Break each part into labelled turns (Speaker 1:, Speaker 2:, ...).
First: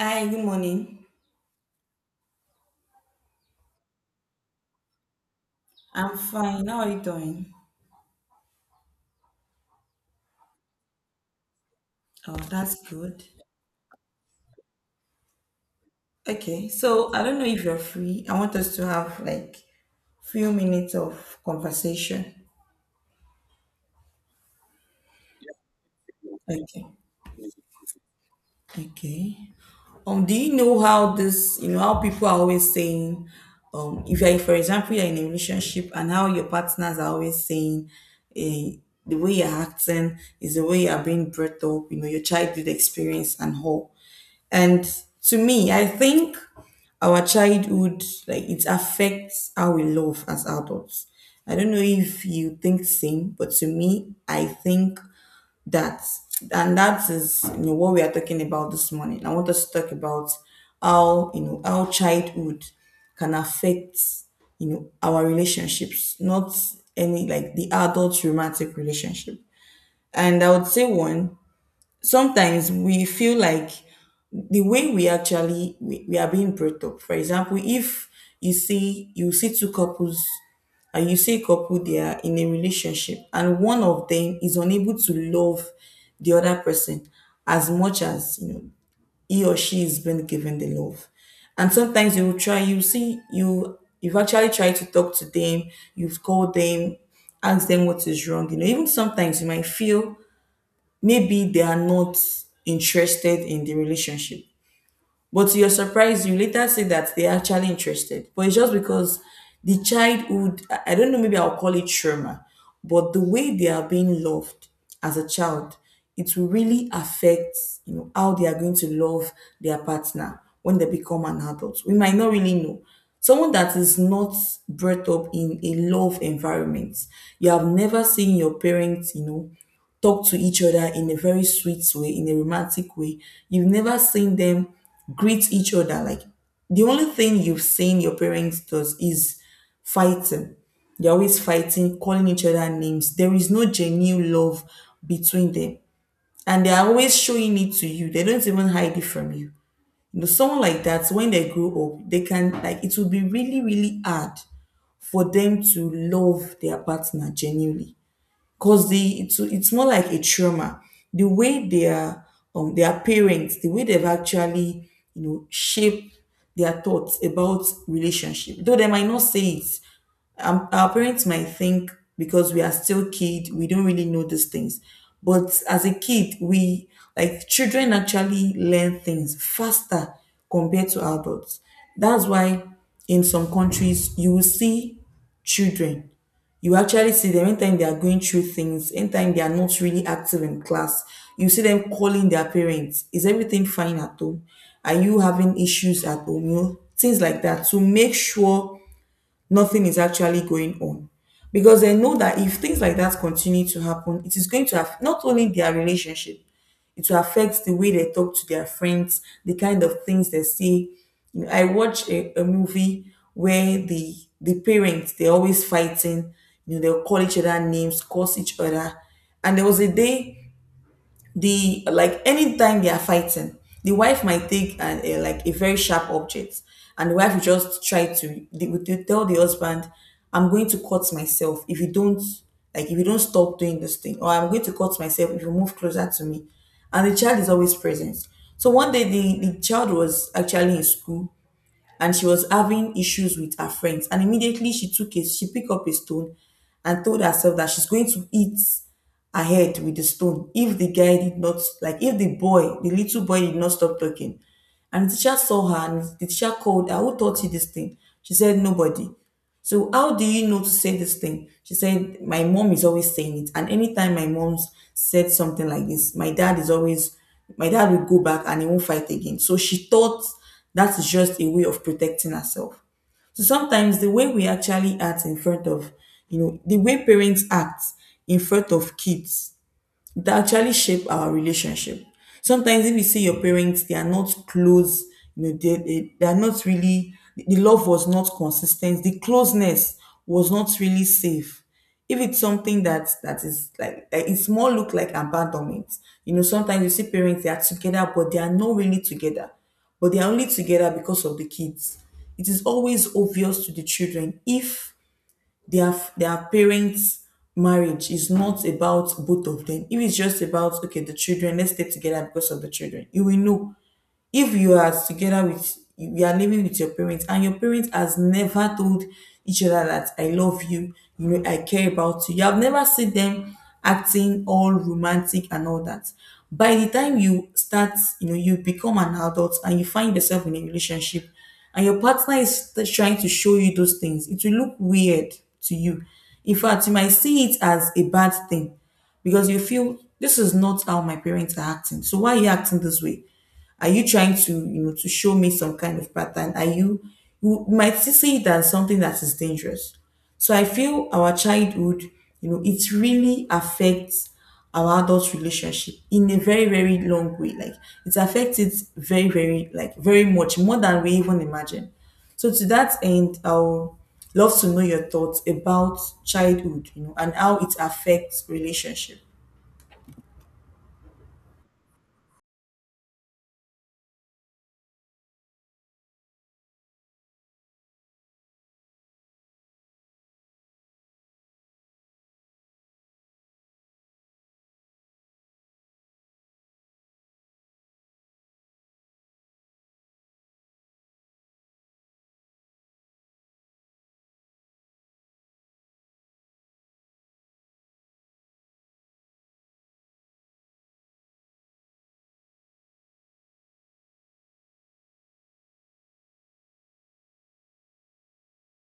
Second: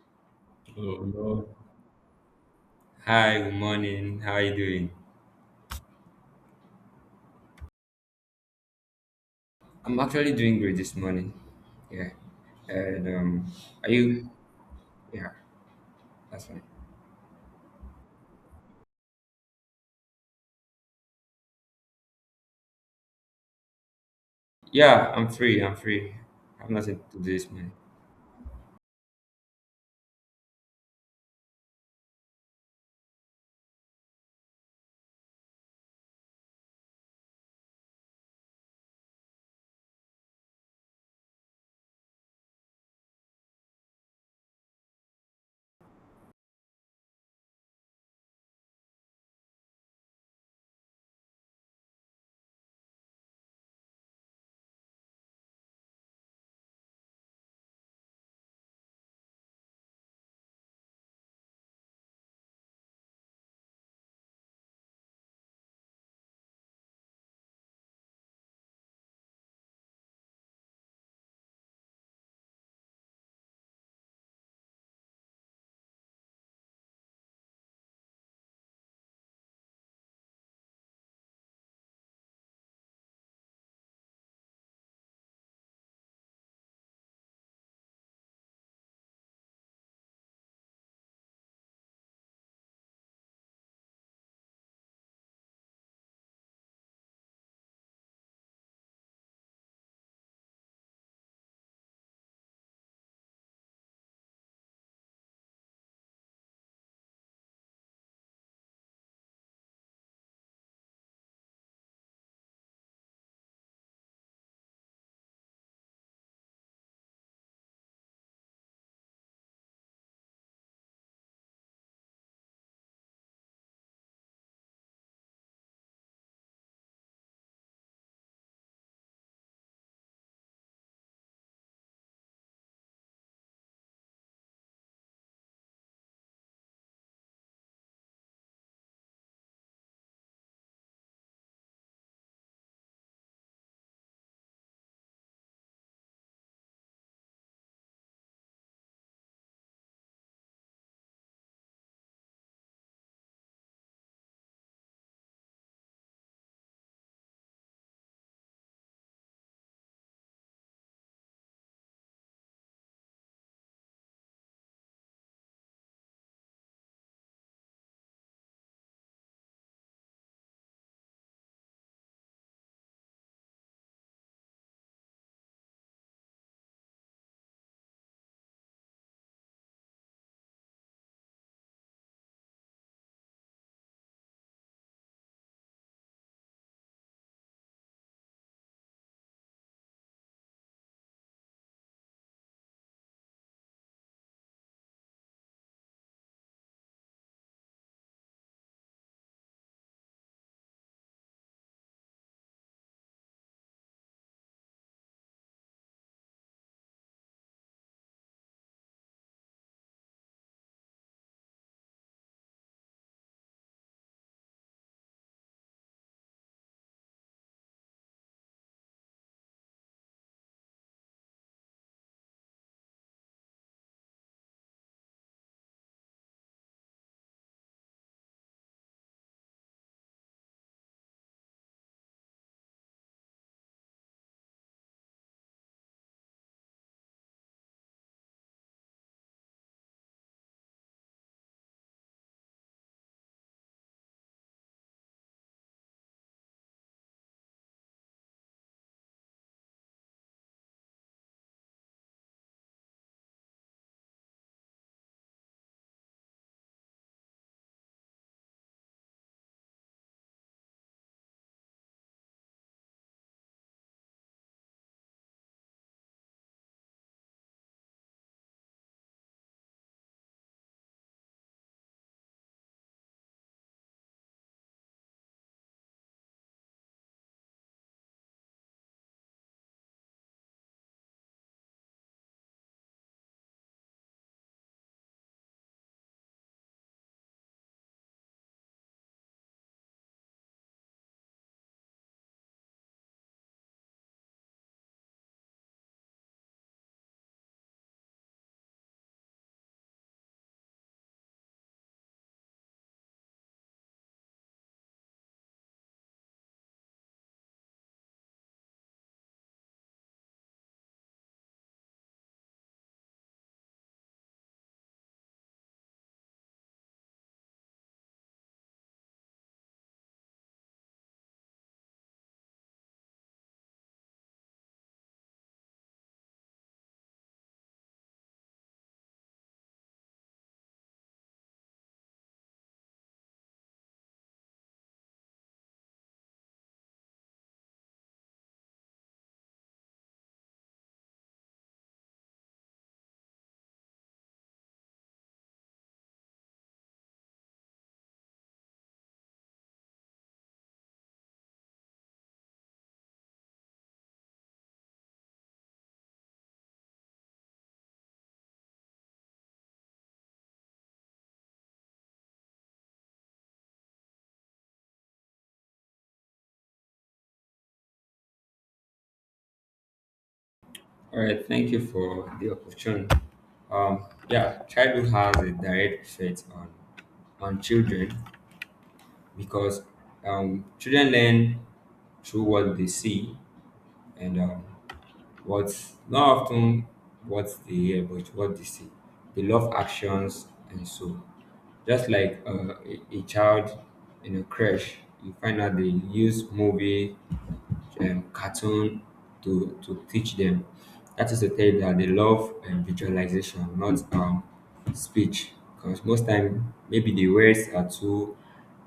Speaker 1: Hi, good morning.
Speaker 2: Hello. Hi, good morning. How are you doing?
Speaker 1: I'm fine. How are you doing?
Speaker 2: I'm actually doing great this morning. Yeah.
Speaker 1: Oh, that's
Speaker 2: And
Speaker 1: good.
Speaker 2: are you yeah, that's fine.
Speaker 1: Okay, so I don't know if you're free. I want us to have like few minutes of conversation.
Speaker 2: Yeah, I'm free. I have
Speaker 1: Okay.
Speaker 2: nothing to do this morning.
Speaker 1: Okay. Do you know how this, how people are always saying, if you're, for example, you're in a relationship and how your partners are always saying, eh, the way you're acting is the way you're being brought up, you know, your childhood experience and all. And to me, I think our childhood, like it affects how we love as adults. I don't know if you think same, but to me, I think that, and that is you know what we are talking about this morning. I want us to talk about how you know how childhood can affect you know our relationships, not any like the adult romantic relationship. And I would say one, sometimes we feel like the way we actually we are being brought up. For example, if you see two couples and you see a couple they are in a relationship and one of them is unable to love the other person as much as you know he or she is being given the love. And sometimes you will try you you've actually tried to talk to them, you've called them, asked them what is wrong. You know, even sometimes you might feel maybe they are not interested in the relationship but to your surprise, you later say that they're actually interested. But it's just because the childhood, I don't know, maybe I'll call it trauma, but the way they are being loved as a child, it will really affect, you know, how they are going to love their partner when they become an adult. We might not really know. Someone that is not brought up in a love environment, you have never seen your parents, you know, talk to each other in a very sweet way, in a romantic way. You've never seen them greet each other. Like the only thing you've seen your parents does is fighting. They're always fighting, calling each other names. There is no genuine love between them. And they're always showing it to you. They don't even hide it from you. You know, someone like that, when they grow up, they can like it will be really, really hard for them to love their partner genuinely because the it's more like a trauma the way their parents the way they've actually you know shaped their thoughts about relationship though they might not say it. Our parents might think because we are still kid we don't really know these things but as a kid we like children actually learn things faster compared to adults. That's why in some countries you will see children you actually see them anytime they are going through things, anytime they are not really active in class you see them calling their parents. Is everything fine at home, are you having issues at home, you know, things like that to make sure nothing is actually going on, because they know that if things like that continue to happen, it is going to have not only their relationship, it will affect the way they talk to their friends, the kind of things they say. You know, I watch a movie where the parents they're always fighting, you know, they'll call each other names, curse each other. And there was a day the like anytime they are fighting the wife might take like a very sharp object and the wife will just try to they tell the husband, I'm going to cut myself if you don't like if you don't stop doing this thing, or I'm going to cut myself if you move closer to me. And the child is always present. So one day the child was actually in school and she was having issues with her friends. And immediately she picked up a stone and told herself that she's going to eat her head with the stone if the guy did not like if the boy, the little boy did not stop talking. And the teacher saw her and the teacher called her, "Who taught you this thing?" She said, "Nobody." "So how do you know to say this thing?" She said, "My mom is always saying it. And anytime my mom said something like this, my dad is always my dad will go back and he won't fight again." So she thought that is just a way of protecting herself. So sometimes the way we actually act in front of, you know, the way parents act in front of kids, that actually shape our relationship. Sometimes if you see your parents, they are not close, you know, they are not really, the love was not consistent, the closeness was not really safe. If it's something that is like, it's more look like abandonment. You know, sometimes you see parents they are together, but they are not really together. But they are only together because of the kids. It is always obvious to the children if their parents' marriage is not about both of them. If it's just about okay, the children, let's stay together because of the children, you will know if you are together with you are living with your parents and your parents has never told each other that I love you, you know, I care about you. You have never seen them acting all romantic and all that. By the time you start, you know, you become an adult and you find yourself in a relationship and your partner is trying to show you those things, it will look weird to you. In fact, you might see it as a bad thing because you feel this is not how my parents are acting. So why are you acting this way? Are you trying to, you know, to show me some kind of pattern? Are you, you might see it as something that is dangerous. So I feel our childhood, you know, it really affects our adult relationship in a very, very long way. Like it affects it very, very, like very much more than we even imagine. So to that end, I'll love to know your thoughts about childhood, you know, and how it affects relationship.
Speaker 2: All right, thank you for the opportunity. Yeah, Childhood has a direct effect on children because children learn through what they see and What not often what they hear, but what they see. They love actions and so. Just like a child in a crash, you find out they use movie, cartoon to teach them. That is to tell you that they love visualization, not speech. Because most time, maybe the words are too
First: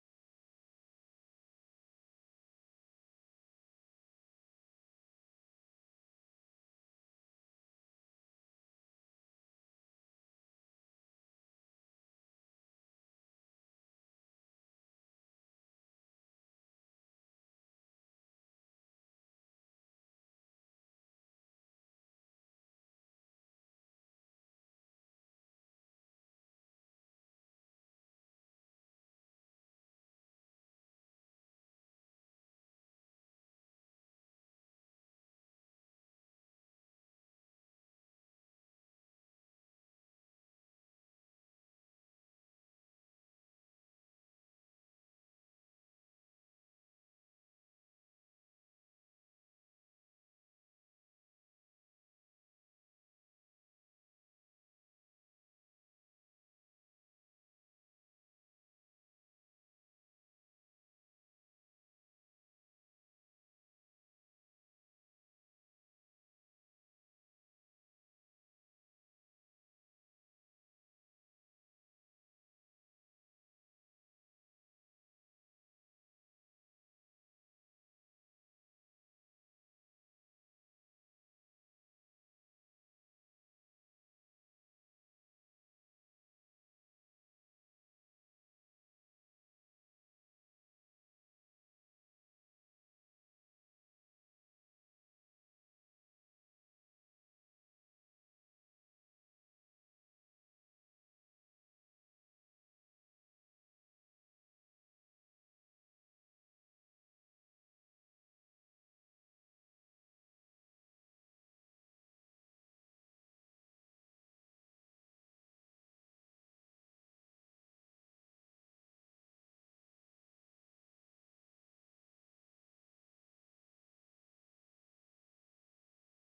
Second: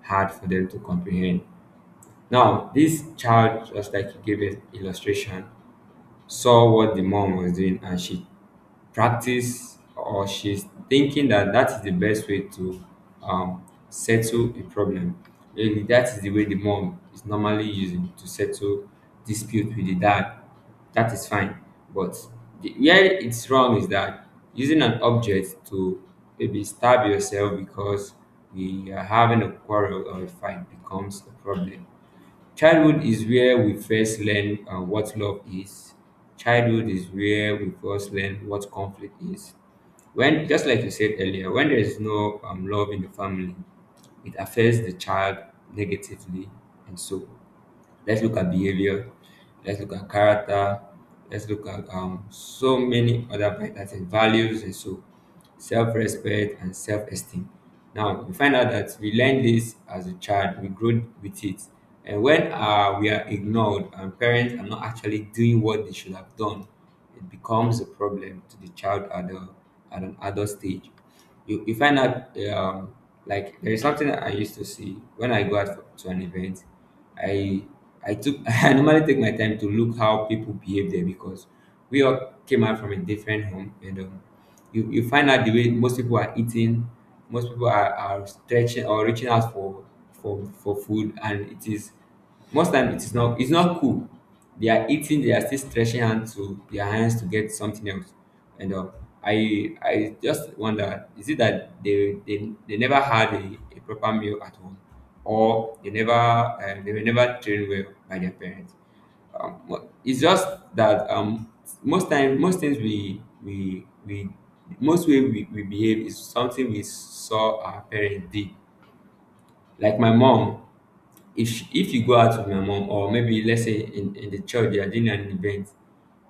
Speaker 2: hard for them to comprehend. Now, this child, just like you gave an illustration, saw what the mom was doing and she practiced, or she's thinking that that is the best way to um, settle a problem. Really, that is the way the mom is normally using to settle dispute with the dad. That is fine. But where it's wrong is that using an object to maybe stab yourself because we are having a quarrel or a fight becomes a problem. Childhood is where we first learn what love is. Childhood is where we first learn what conflict is. When, just like you said earlier, when there is no love in the family, it affects the child negatively and so on. Let's look at behavior. Let's look at character. Let's look at so many other vitals and values, and so self-respect and self-esteem. Now we find out that we learn this as a child, we grow with it. And when we are ignored and parents are not actually doing what they should have done, it becomes a problem to the child at an adult stage. You find out like there is something I used to see when I go out to an event. I I took I normally take my time to look how people behave there because we all came out from a different home. You find out the way most people are eating, most people are stretching or reaching out for food, and it is most time, it is not, it's not cool. They are eating, they are still stretching hands to get something else. And I just wonder, is it that they never had a proper meal at home, or they never they were never trained well by their parents? But it's just that most time, most things we most way we behave is something we saw our parents did. Like my mom, if you go out with my mom, or maybe let's say in the church they are doing an event,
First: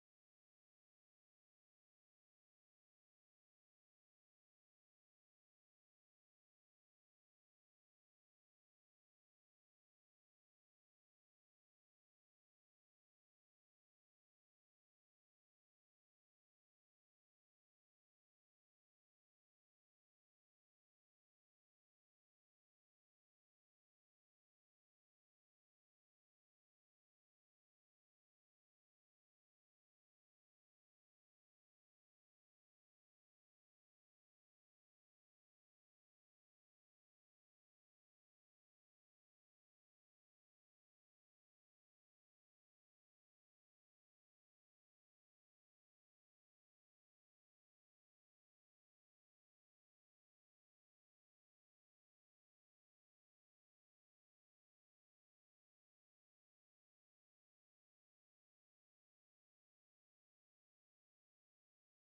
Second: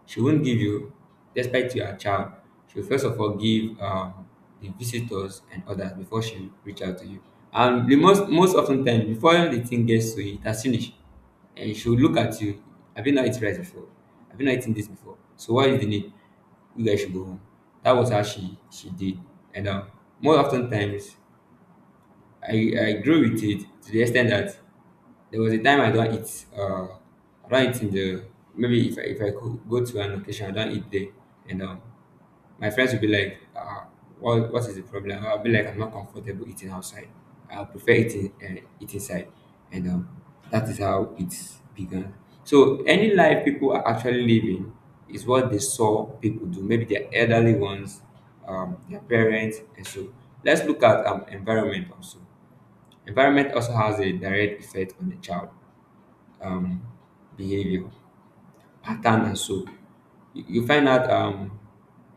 Speaker 2: she won't give you, despite you are a child, she'll first of all give the visitors and others before she reach out to you. And the most most often time, before the thing gets to you, it has finished. And she'll look at you: have you not eaten rice before? Have you not eaten this before? So what is the need? You guys should go home. That was how she did. And More often times, I grew with it to the extent that there was a time I don't eat. I don't eat in the, maybe if I could go to an occasion, I don't eat there, and my friends would be like, "What is the problem?" I'll be like, "I'm not comfortable eating outside. I prefer eating eat inside," and that is how it's begun. So any life people are actually living is what they saw people do. Maybe their elderly ones, their parents, and so let's look at environment also. Environment also has a direct effect on the child um, behavior, pattern, and so. You find out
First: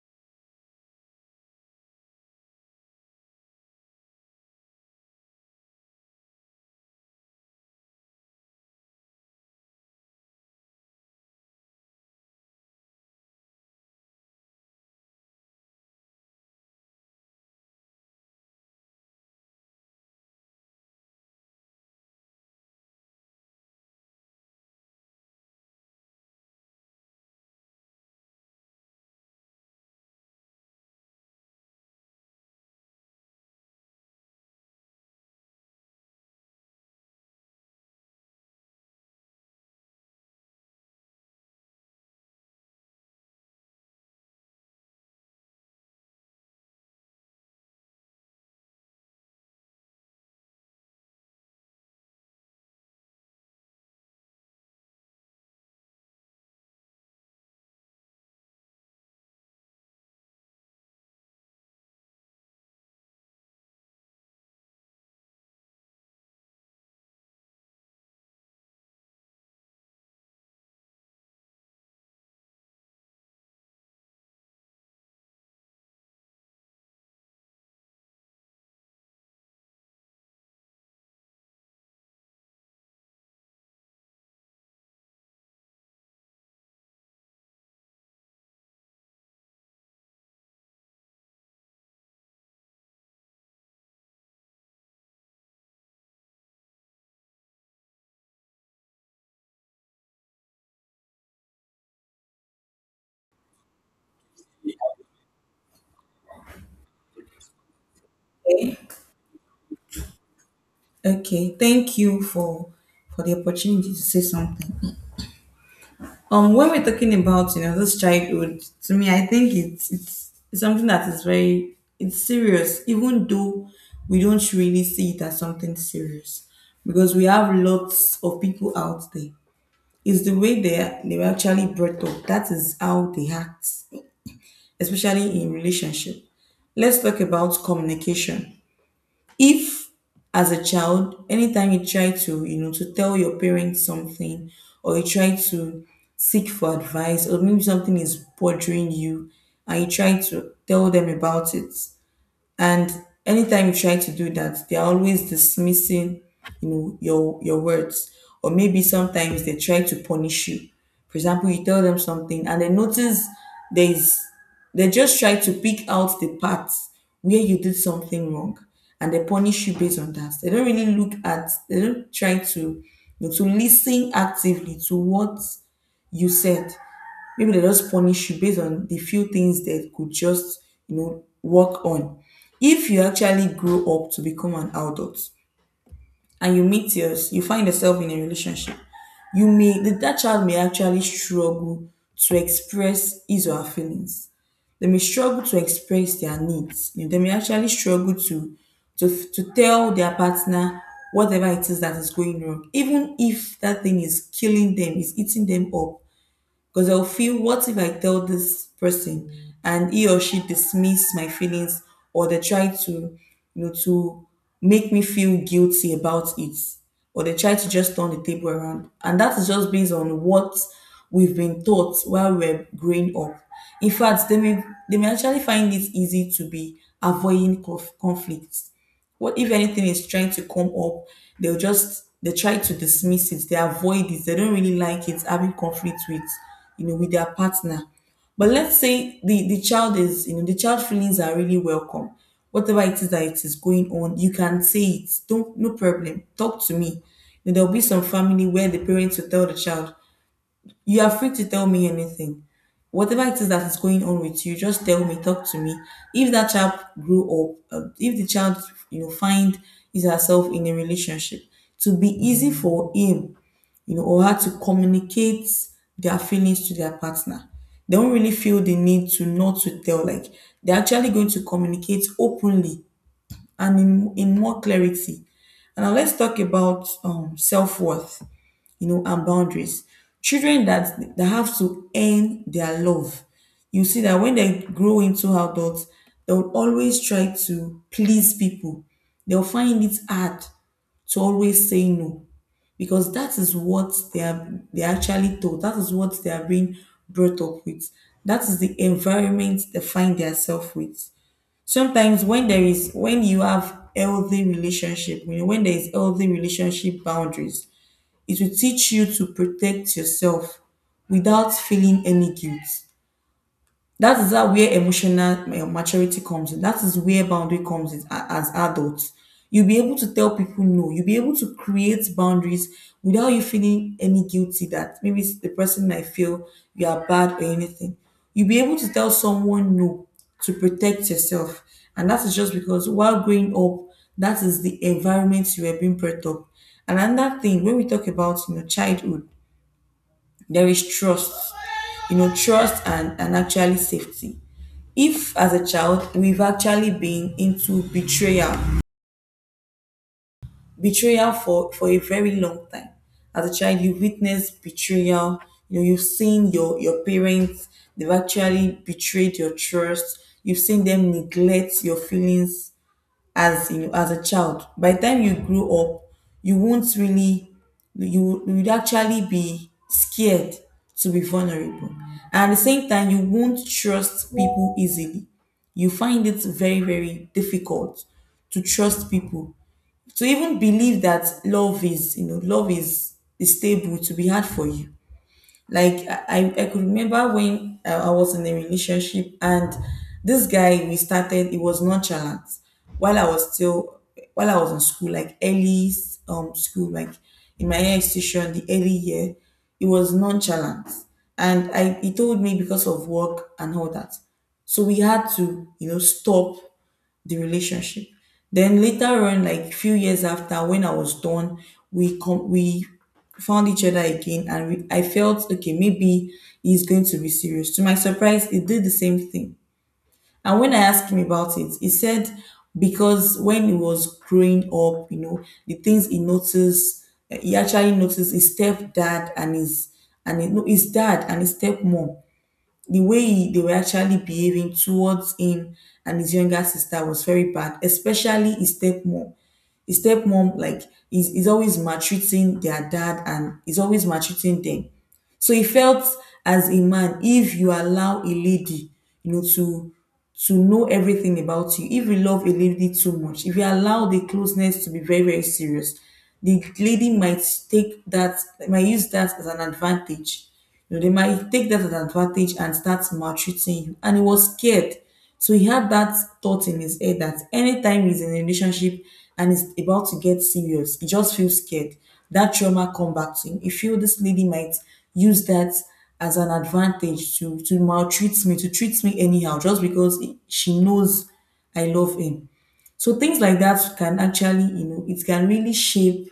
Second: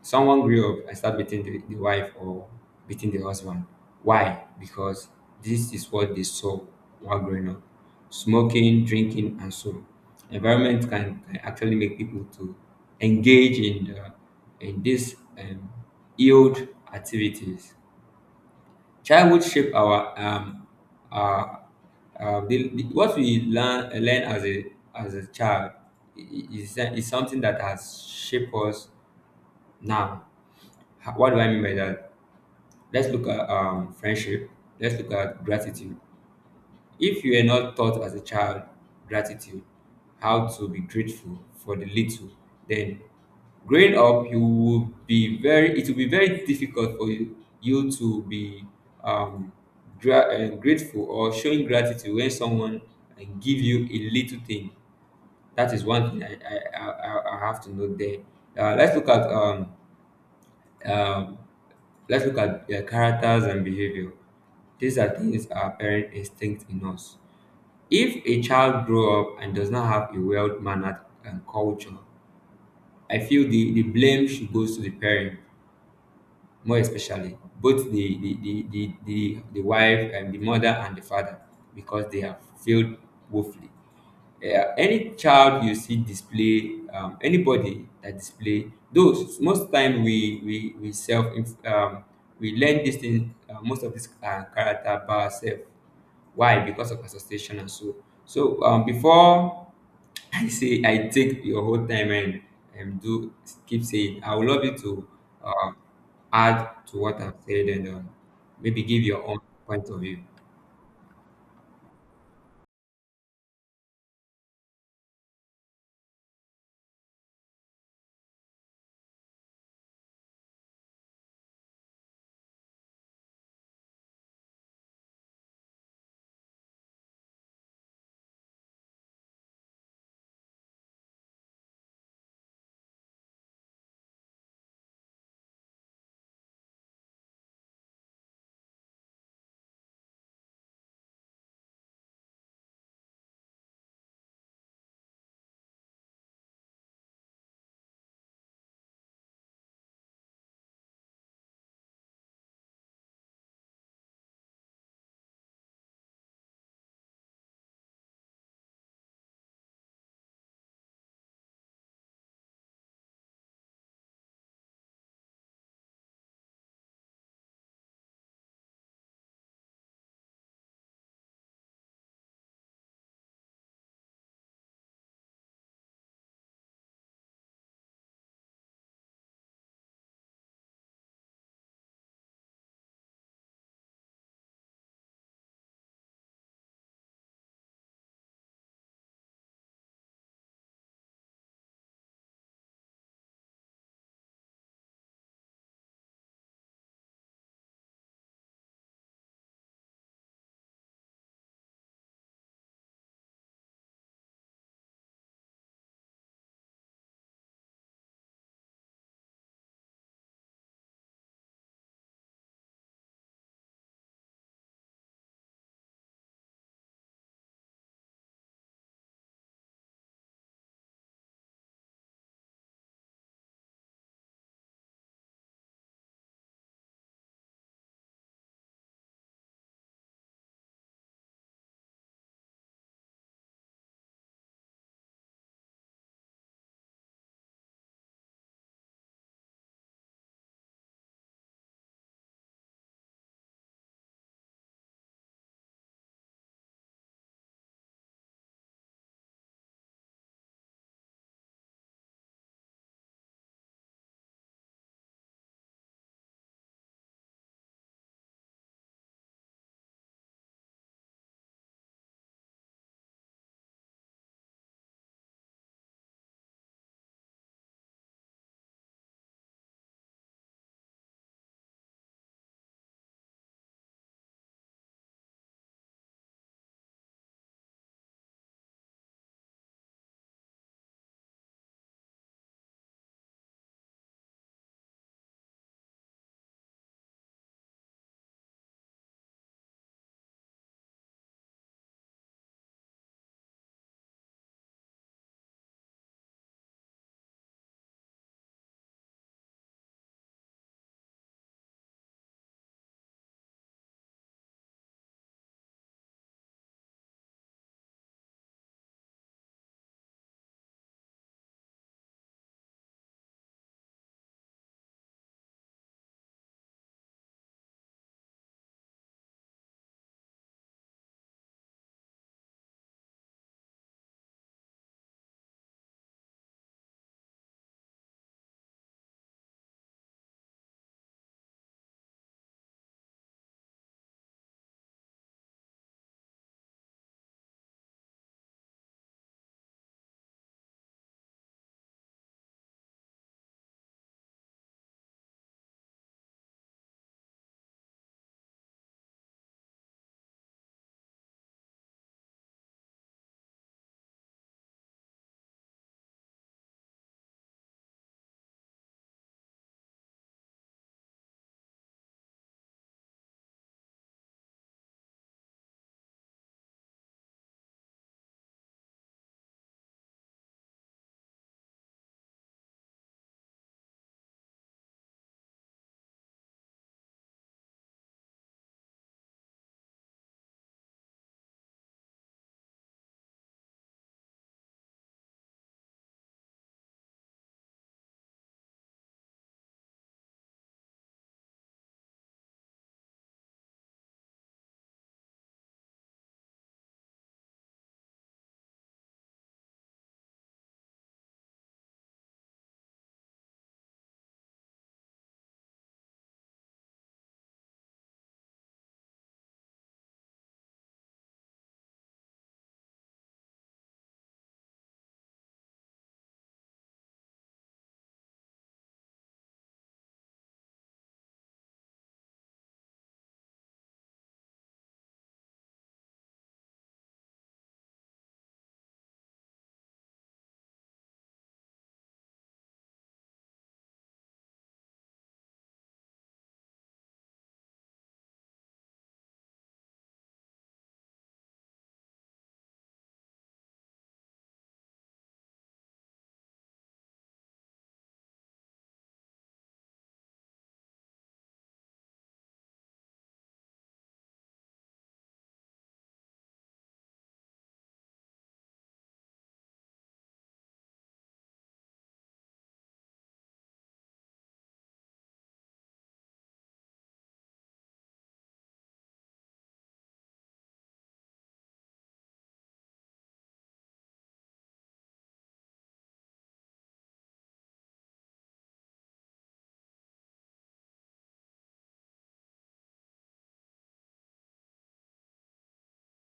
Speaker 2: someone grew up and start beating the wife or beating the husband. Why? Because this is what they saw while growing up. Smoking, drinking, and so environment can actually make people to engage in the, in this yield activities. Childhood shape our the- what we learn learn as a child is is something that has shaped us now. What do I mean by that? Let's look at friendship. Let's look at gratitude. If you were not taught as a child gratitude, how to be grateful for the little, then growing up, you will be very it will be very difficult for you, you to be um, grateful or showing gratitude when someone give you a little thing. That is one thing I have to note there. Let's look at um, let's look at their characters and behavior. These are things our parent instinct in us. If a child grow up and does not have a well-mannered culture, I feel the blame should goes to the parent, more especially both the wife and the mother and the father, because they have failed woefully. Yeah, any child you see display, anybody that display those most time we learn this thing most of this character by ourselves. Why? Because of association and so. So before I say I take your whole time and do keep saying, I would love you to uh, add to what I've said, and
Speaker 1: Okay?
Speaker 2: maybe give your own point of view.
Speaker 1: Okay, thank you for the opportunity to say something. When we're talking about you know this childhood, to me, I think it's something that is very it's serious, even though we don't really see it as something serious, because we have lots of people out there. It's the way they were actually brought up. That is how they act, especially in relationship. Let's talk about communication. If as a child anytime you try to you know to tell your parents something or you try to seek for advice or maybe something is bothering you and you try to tell them about it, and anytime you try to do that, they're always dismissing, you know, your words. Or maybe sometimes they try to punish you. For example, you tell them something and they notice there's they just try to pick out the parts where you did something wrong and they punish you based on that. They don't really look at they don't try to you know, to listen actively to what you said. Maybe they just punish you based on the few things that could just you know work on. If you actually grow up to become an adult and you meet yours you find yourself in a relationship you may that child may actually struggle to express his or her feelings. They may struggle to express their needs. You know, they may actually struggle to, to tell their partner whatever it is that is going wrong, even if that thing is killing them, is eating them up. Because I'll feel, what if I tell this person and he or she dismiss my feelings or they try to, you know, to make me feel guilty about it, or they try to just turn the table around. And that is just based on what we've been taught while we're growing up. In fact, they may actually find it easy to be avoiding conflict. What if anything is trying to come up, they'll just they try to dismiss it, they avoid it, they don't really like it, having conflict with you know with their partner. But let's say the child is, you know, the child feelings are really welcome. Whatever it is that it is going on, you can say it. Don't no problem. Talk to me. You know, there'll be some family where the parents will tell the child, you are free to tell me anything. Whatever it is that is going on with you, just tell me, talk to me. If that child grew up, if the child, you know, find is herself in a relationship, to be easy for him, you know, or her to communicate their feelings to their partner. They don't really feel the need to not to tell. Like they're actually going to communicate openly and in more clarity. And now let's talk about self worth, you know, and boundaries. Children that have to earn their love, you see that when they grow into adults, they will always try to please people. They'll find it hard to always say no, because that is what they are actually taught. That is what they are being brought up with. That is the environment they find themselves with. Sometimes when there is when you have healthy relationship, you know, when there is healthy relationship boundaries, it will teach you to protect yourself without feeling any guilt. That is that where emotional maturity comes in. That is where boundary comes in. As adults, you'll be able to tell people no, you'll be able to create boundaries without you feeling any guilty that maybe it's the person might feel you are bad or anything. You'll be able to tell someone no to protect yourself, and that is just because while growing up, that is the environment you were being brought up. And another thing, when we talk about, you know, childhood, there is trust, you know, trust and actually safety. If as a child we've actually been into betrayal, betrayal for a very long time, as a child you've witnessed betrayal. You know, you've seen your parents, they've actually betrayed your trust. You've seen them neglect your feelings as, you know, as a child. By the time you grow up, you won't really, you would actually be scared to be vulnerable. And at the same time, you won't trust people easily. You find it very, very difficult to trust people. To even believe that love is, you know, love is stable, to be hard for you. Like I could remember when I was in a relationship, and this guy we started, it was nonchalant while I was still, while I was in school, like early school, like in my institution, the early year, it was nonchalant. And I he told me because of work and all that. So we had to, you know, stop the relationship. Then later on, like few years after, when I was done, we found each other again, and I felt okay, maybe he's going to be serious. To my surprise, he did the same thing. And when I asked him about it, he said because when he was growing up, you know, the things he noticed, he actually noticed his stepdad and his, no, his dad and his stepmom, the way he, they were actually behaving towards him and his younger sister was very bad, especially his stepmom. His stepmom, like, is always maltreating their dad and is always maltreating them. So he felt as a man, if you allow a lady, you know, to know everything about you. If you love a lady too much, if you allow the closeness to be very, very serious, the lady might take that, might use that as an advantage. You know, they might take that as an advantage and start maltreating you. And he was scared. So he had that thought in his head that anytime he's in a relationship and it's about to get serious, he just feels scared. That trauma come back to him. He feel this lady might use that as an advantage to maltreat me, to treat me anyhow, just because she knows I love him. So things like that can actually, you know, it can really shape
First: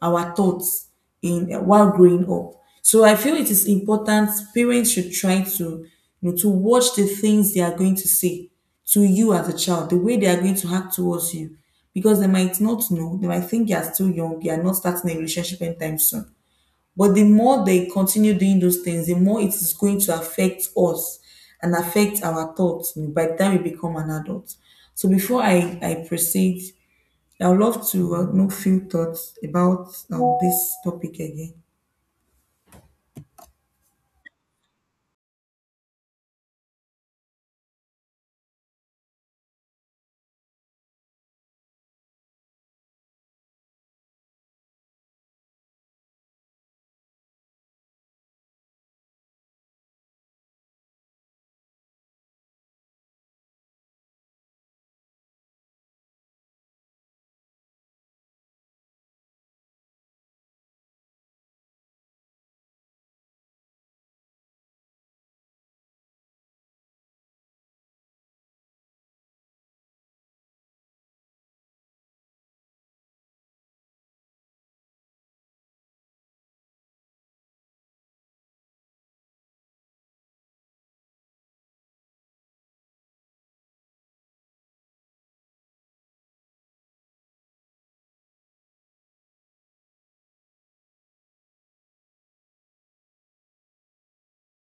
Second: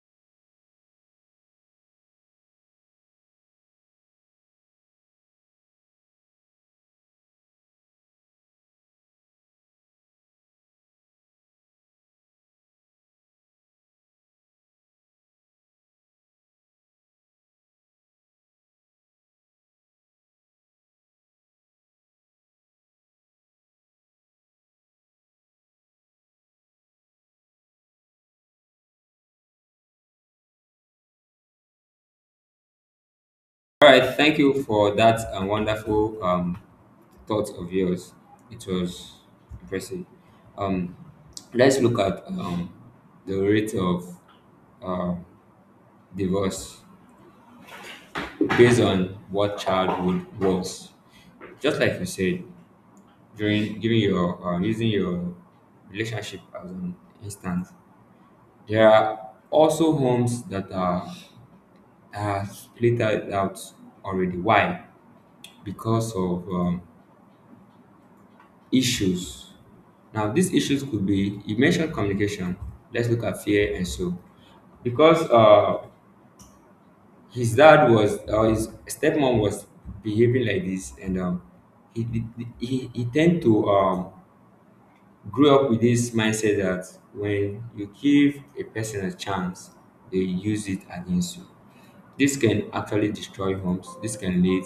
Speaker 1: our thoughts in while growing up. So I feel it is important parents should try to, you know, to watch the things they are going to say to you as a child, the way they are going to act towards you, because they might not know, they might think you are still young, you are not starting a relationship anytime soon. But the more they continue doing those things, the more it is going to affect us and affect our thoughts by the time we become an adult. So before I proceed, I would love to know few thoughts about this topic again.
Speaker 2: All right, thank you for that wonderful thought of yours. It was impressive. Um, let's look at the rate of uh, divorce based on what childhood was. Just like you said, during giving your using your relationship as an instance, there are also homes that are split out already. Why? Because of issues. Now, these issues could be, you mentioned communication. Let's look at fear and so, because his dad was, or his stepmom was behaving like this, and he tend to grew up with this mindset that when you give a person a chance, they use it against you. This can actually destroy homes. This can lead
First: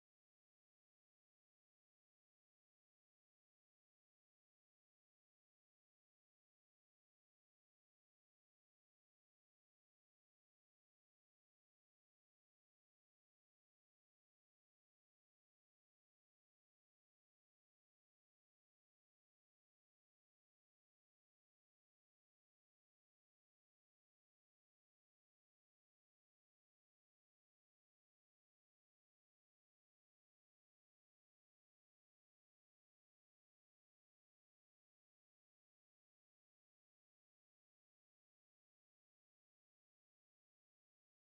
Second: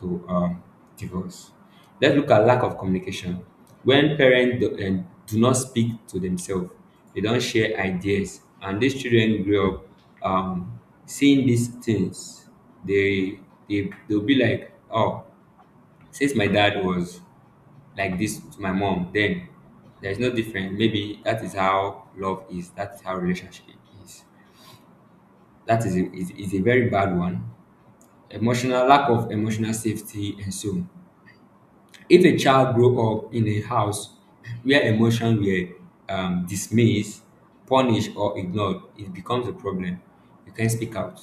Speaker 2: to divorce. Let's look at lack of communication. When parents do not speak to themselves, they don't share ideas, and these children grow up um, seeing these things. They they'll be like, oh. Since my dad was like this to my mom, then there is no difference. Maybe that is how love is. That is how relationship is. That is a very bad one. Emotional Lack of emotional safety and so. If a child grows up in a house where emotions were dismissed, punished, or ignored, it becomes a problem. You can't speak out.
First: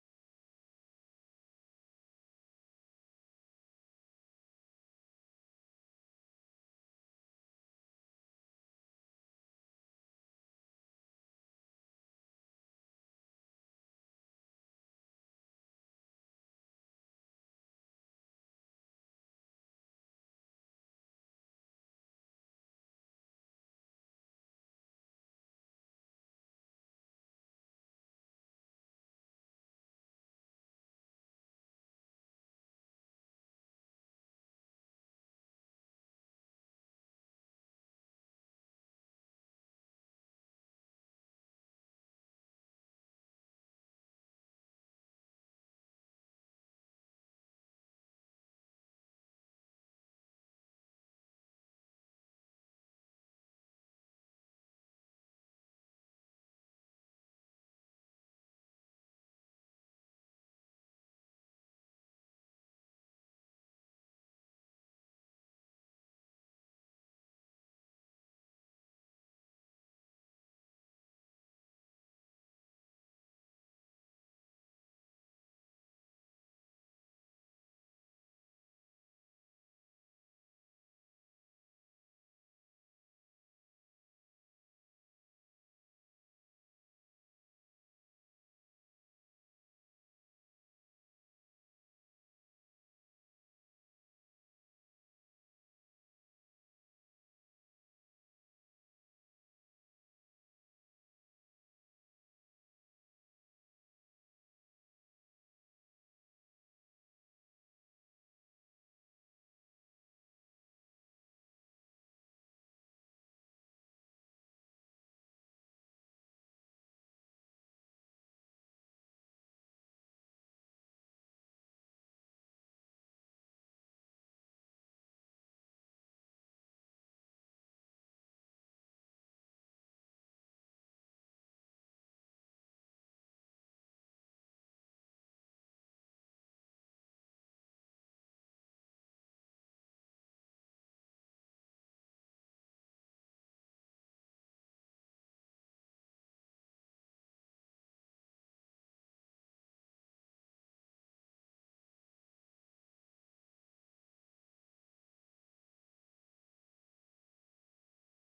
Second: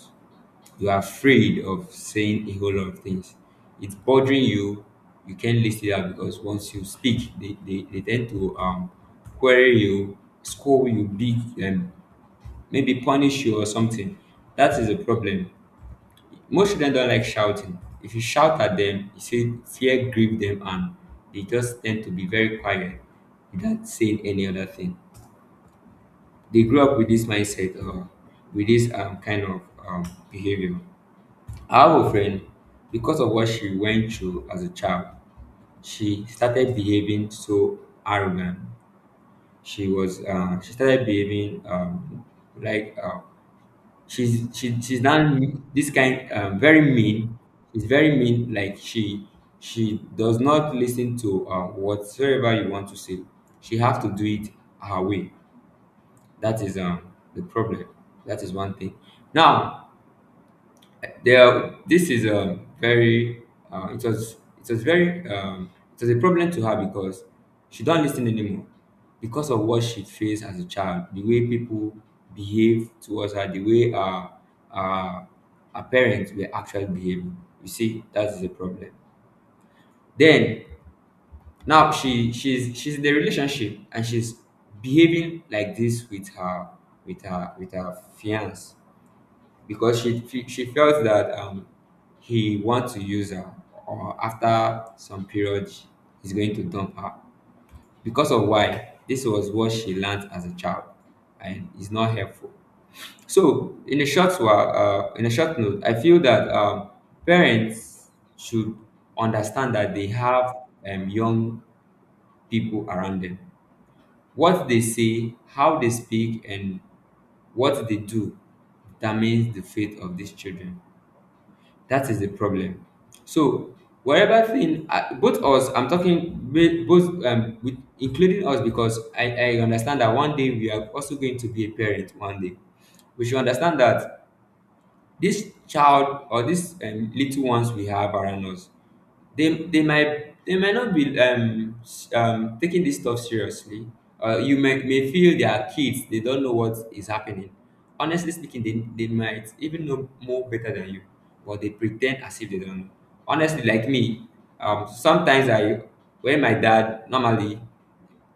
Speaker 2: You are afraid of saying a whole lot of things. It's bothering you. You can't list it out because once you speak, they tend to query you, scold you, beat, and maybe punish you or something. That is a problem. Most children don't like shouting. If you shout at them, you say fear grieve them, and they just tend to be very quiet without saying any other thing. They grew up with this mindset, or with this kind of um, behavior. I have a friend, because of what she went through as a child, she started behaving so arrogant. She started behaving like she's now this kind, very mean. She's very mean like she she does not listen to whatsoever you want to say. She have to do it her way. That is the problem. That is one thing. Now, this is a very uh, it was it was very it was a problem to her, because she don't listen anymore, because of what she faced as a child, the way people behave towards her, the way uh, her parents were actually behaving. You see, that is a problem. Then now she's in the relationship, and she's behaving like this with her with her with her fiance, because she felt that he wants to use her, or after some period he's going to dump her. Because of why, this was what she learned as a child, and it's not helpful. So in a short while, in a short note, I feel that parents should understand that they have young people around them. What they say, how they speak, and what they do determines the fate of these children. That is the problem. So wherever thing, both us, I'm talking with both, with, including us, because I understand that one day we are also going to be a parent one day. We should understand that this child, or this little ones we have around us, they might not be taking this stuff seriously. You may feel they are kids; they don't know what is happening. Honestly speaking, they might even know more better than you, but they pretend as if they don't know. Honestly, like me, sometimes I when my dad normally,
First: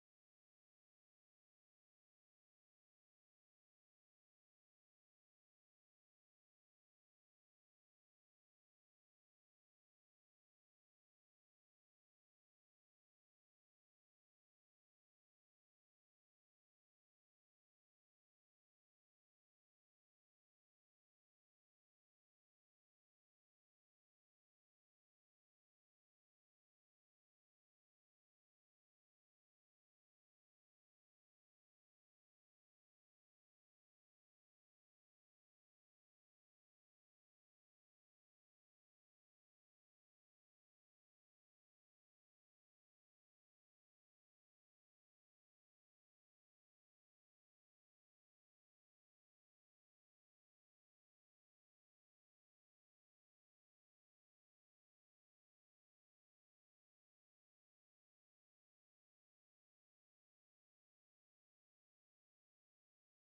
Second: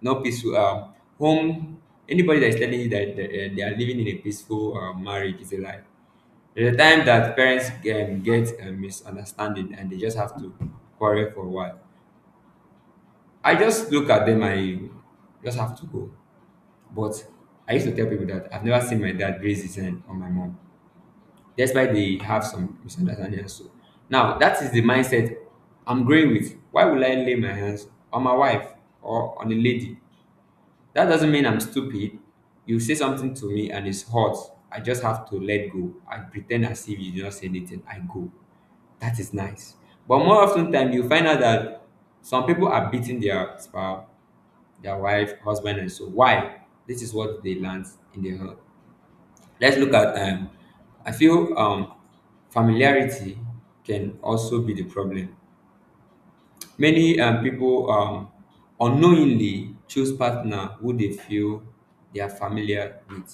Speaker 2: no peaceful home. Anybody that is telling you that they are living in a peaceful marriage is a lie. There's a time that parents get a misunderstanding and they just have to quarrel for a while. I just look at them I just have to go. But I used to tell people that I've never seen my dad raise his hand on my mom, despite they have some misunderstanding. And So now that is the mindset I'm growing with. Why would I lay my hands on my wife or on a lady? That doesn't mean I'm stupid. You say something to me and it's hot. I just have to let go. I pretend as if you did not say anything. I go. That is nice. But more often time, you find out that some people are beating their spouse, their wife, husband, and so. Why? This is what they learned in the home. Let's look at I feel familiarity can also be the problem. Many people unknowingly choose partner who they feel they are familiar with,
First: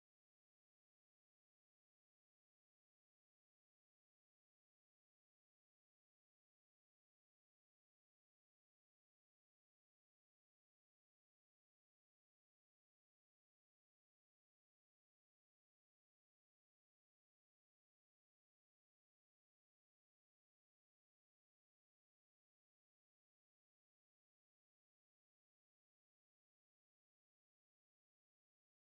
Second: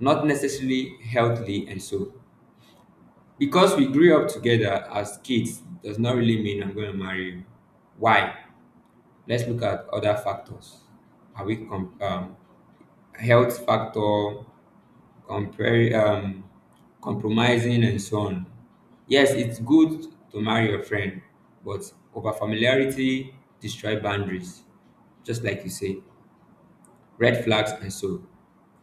Speaker 2: not necessarily healthily, and so. Because we grew up together as kids does not really mean I'm going to marry you. Why? Let's look at other factors. are we com- um, Health factor, compare, compromising, and so on. Yes, it's good to marry your friend, but over familiarity destroy boundaries, just like you say, red flags and so.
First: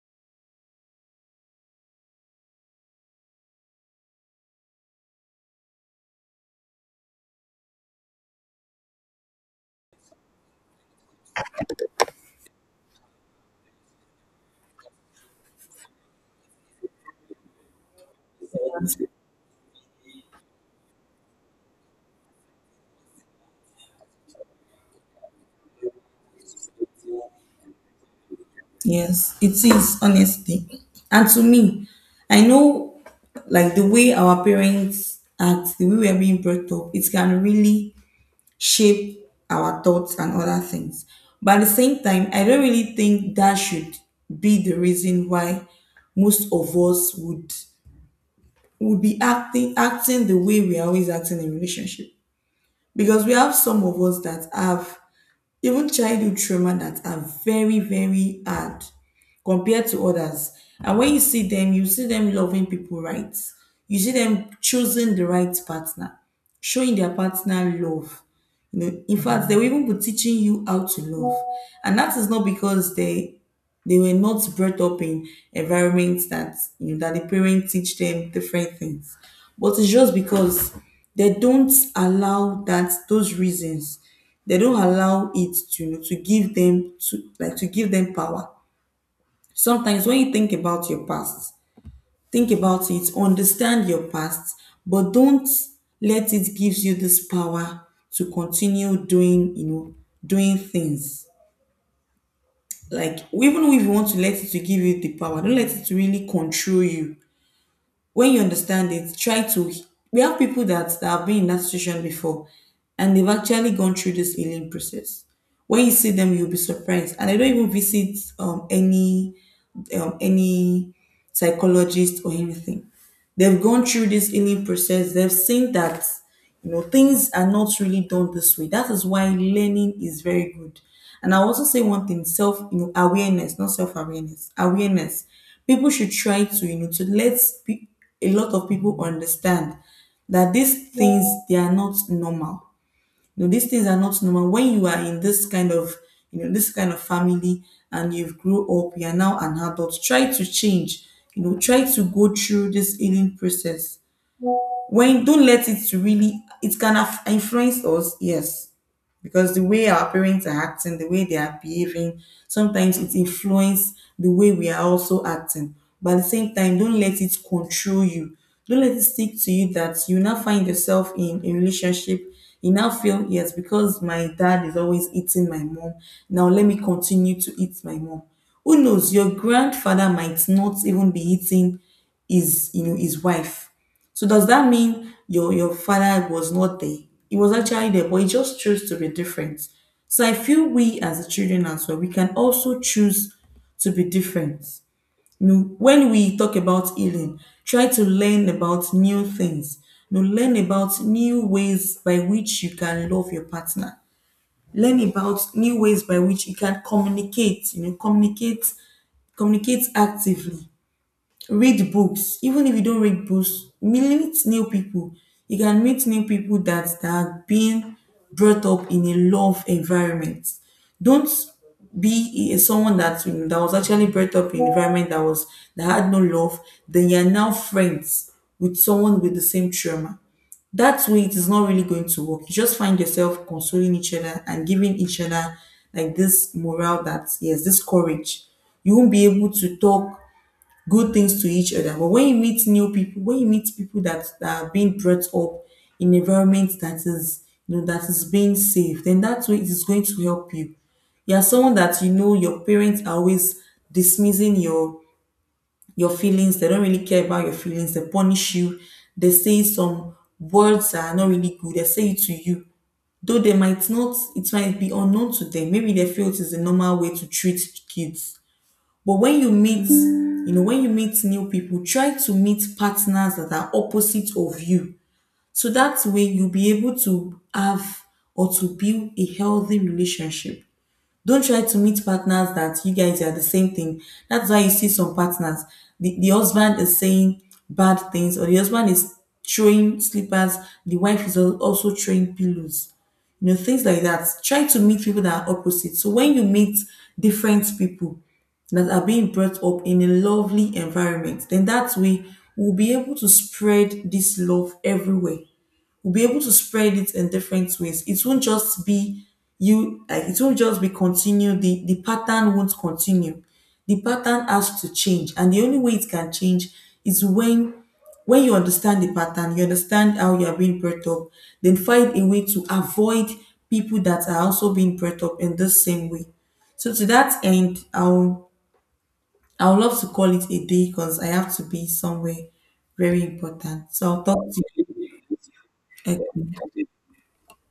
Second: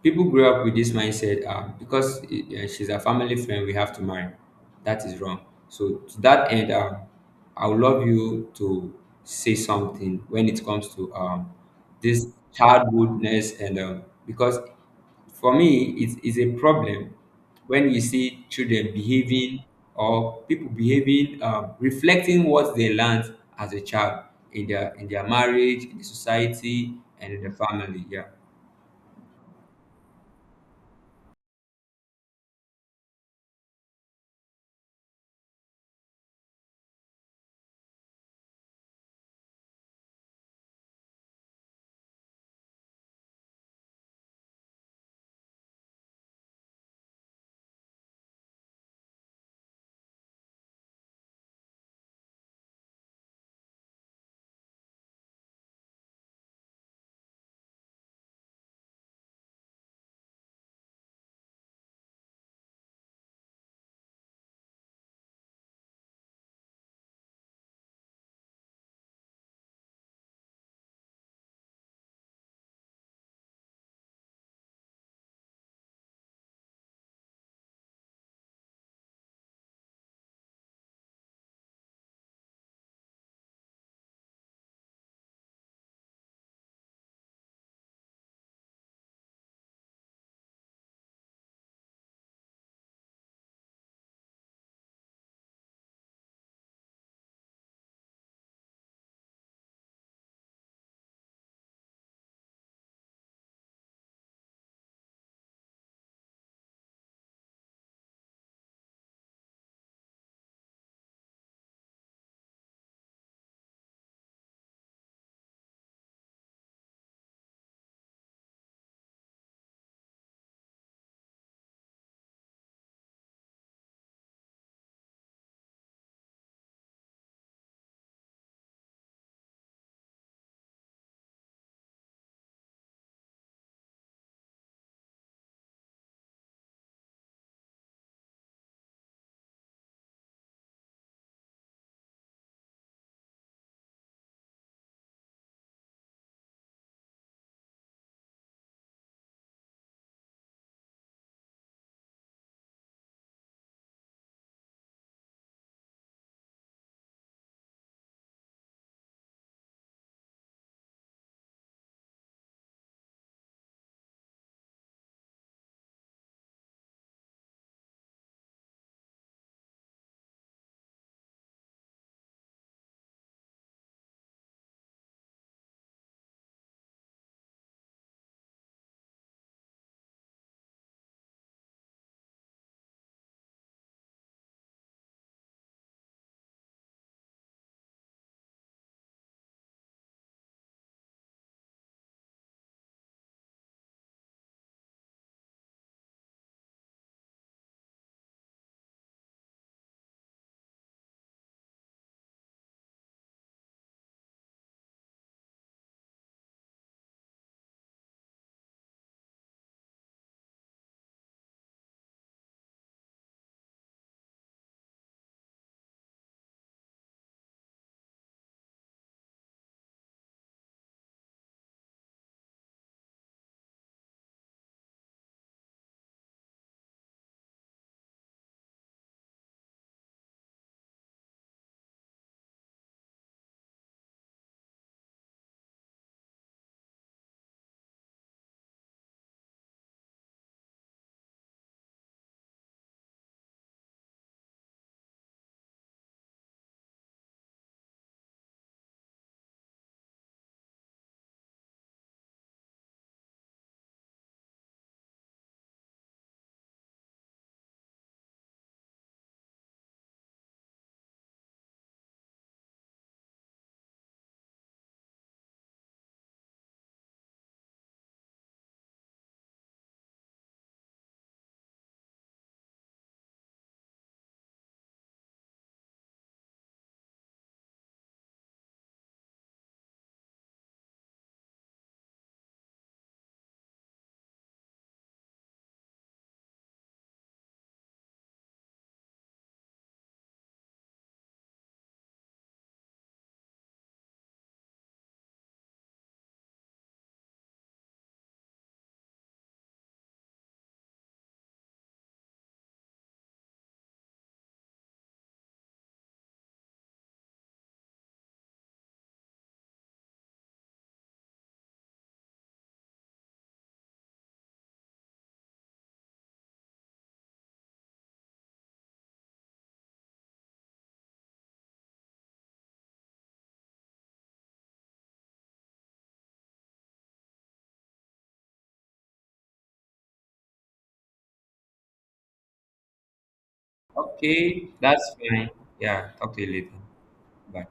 Speaker 2: People grow up with this mindset because she's a family friend, we have to marry. That is wrong. So, to that end, I would love you to say something when it comes to this childhoodness, and because for me, it's a problem when you see children behaving, or people behaving, reflecting what they learned as a child in their marriage, in the society, and in the family. Yeah.
Speaker 1: Yes, it is honestly. And to me, I know like the way our parents act, the way we are being brought up, it can really shape our thoughts and other things. But at the same time, I don't really think that should be the reason why most of us would be acting the way we are always acting in relationship. Because we have some of us that have even childhood trauma that are very, very hard compared to others, and when you see them, you see them loving people right, you see them choosing the right partner, showing their partner love. You know, in fact, they will even be teaching you how to love. And that is not because they were not brought up in environments that, you know, that the parents teach them different things, but it's just because they don't allow that those reasons, they don't allow it to, you know, to give them to, like, to give them power. Sometimes when you think about your past, think about it, understand your past, but don't let it gives you this power to continue doing, you know, doing things. Like, even if you want to let it to give you the power, don't let it really control you. When you understand it, try to. We have people that have been in that situation before, and they've actually gone through this healing process. When you see them, you'll be surprised. And I don't even visit any psychologist or anything. They've gone through this healing process. They've seen that, you know, things are not really done this way. That is why learning is very good. And I also say one thing: self, you know, awareness, not self awareness, awareness. People should try to, you know, to let pe- a lot of people understand that these things, they are not normal. You know, these things are not normal. When you are in this kind of, you know, this kind of family, and you've grew up, you are now an adult, try to change, you know, try to go through this healing process. When don't let it really, it can influence us, yes, because the way our parents are acting, the way they are behaving, sometimes it influences the way we are also acting. But at the same time, don't let it control you. Don't let it stick to you that you now find yourself in a relationship, you now feel yes, because my dad is always eating my mom, now let me continue to eat my mom. Who knows, your grandfather might not even be eating his, you know, his wife. So does that mean your father was not there? He was actually there, but he just chose to be different. So I feel we as children as well, we can also choose to be different. You know, when we talk about healing, try to learn about new things. You know, learn about new ways by which you can love your partner. Learn about new ways by which you can communicate. You know, communicate actively, read books. Even if you don't read books, meet new people. You can meet new people that are being brought up in a love environment. Don't be someone that, that was actually brought up in an environment that was, that had no love, then you're now friends with someone with the same trauma. That way it is not really going to work. You just find yourself consoling each other and giving each other, like, this morale that yes, this courage, you won't be able to talk good things to each other. But when you meet new people, when you meet people that are being brought up in environment that is, you know, that is being safe, then that way it is going to help you. You are someone that, you know, your parents are always dismissing your feelings. They don't really care about your feelings. They punish you. They say some words that are not really good. They say it to you. Though they might not, it might be unknown to them. Maybe they feel it is the normal way to treat kids. But when you meet, you know, when you meet new people, try to meet partners that are opposite of you. So that way you'll be able to have or to build a healthy relationship. Don't try to meet partners that you guys are the same thing. That's why you see some partners. The husband is saying bad things, or the husband is throwing slippers, the wife is also throwing pillows. You know, things like that, try to meet people that are opposite. So when you meet different people that are being brought up in a lovely environment, then that way we'll be able to spread this love everywhere. We'll be able to spread it in different ways. It won't just be you, like it won't just be continue, the pattern won't continue. The pattern has to change. And the only way it can change is when you understand the pattern, you understand how you are being brought up, then find a way to avoid people that are also being brought up in the same way. So to that end, I'll, I would love to call it a day because I have to be somewhere very important. So I'll talk
Speaker 2: Okay,
Speaker 1: to
Speaker 2: that's fine. Yeah,
Speaker 1: you.
Speaker 2: talk to you
Speaker 1: Okay.
Speaker 2: later. Bye.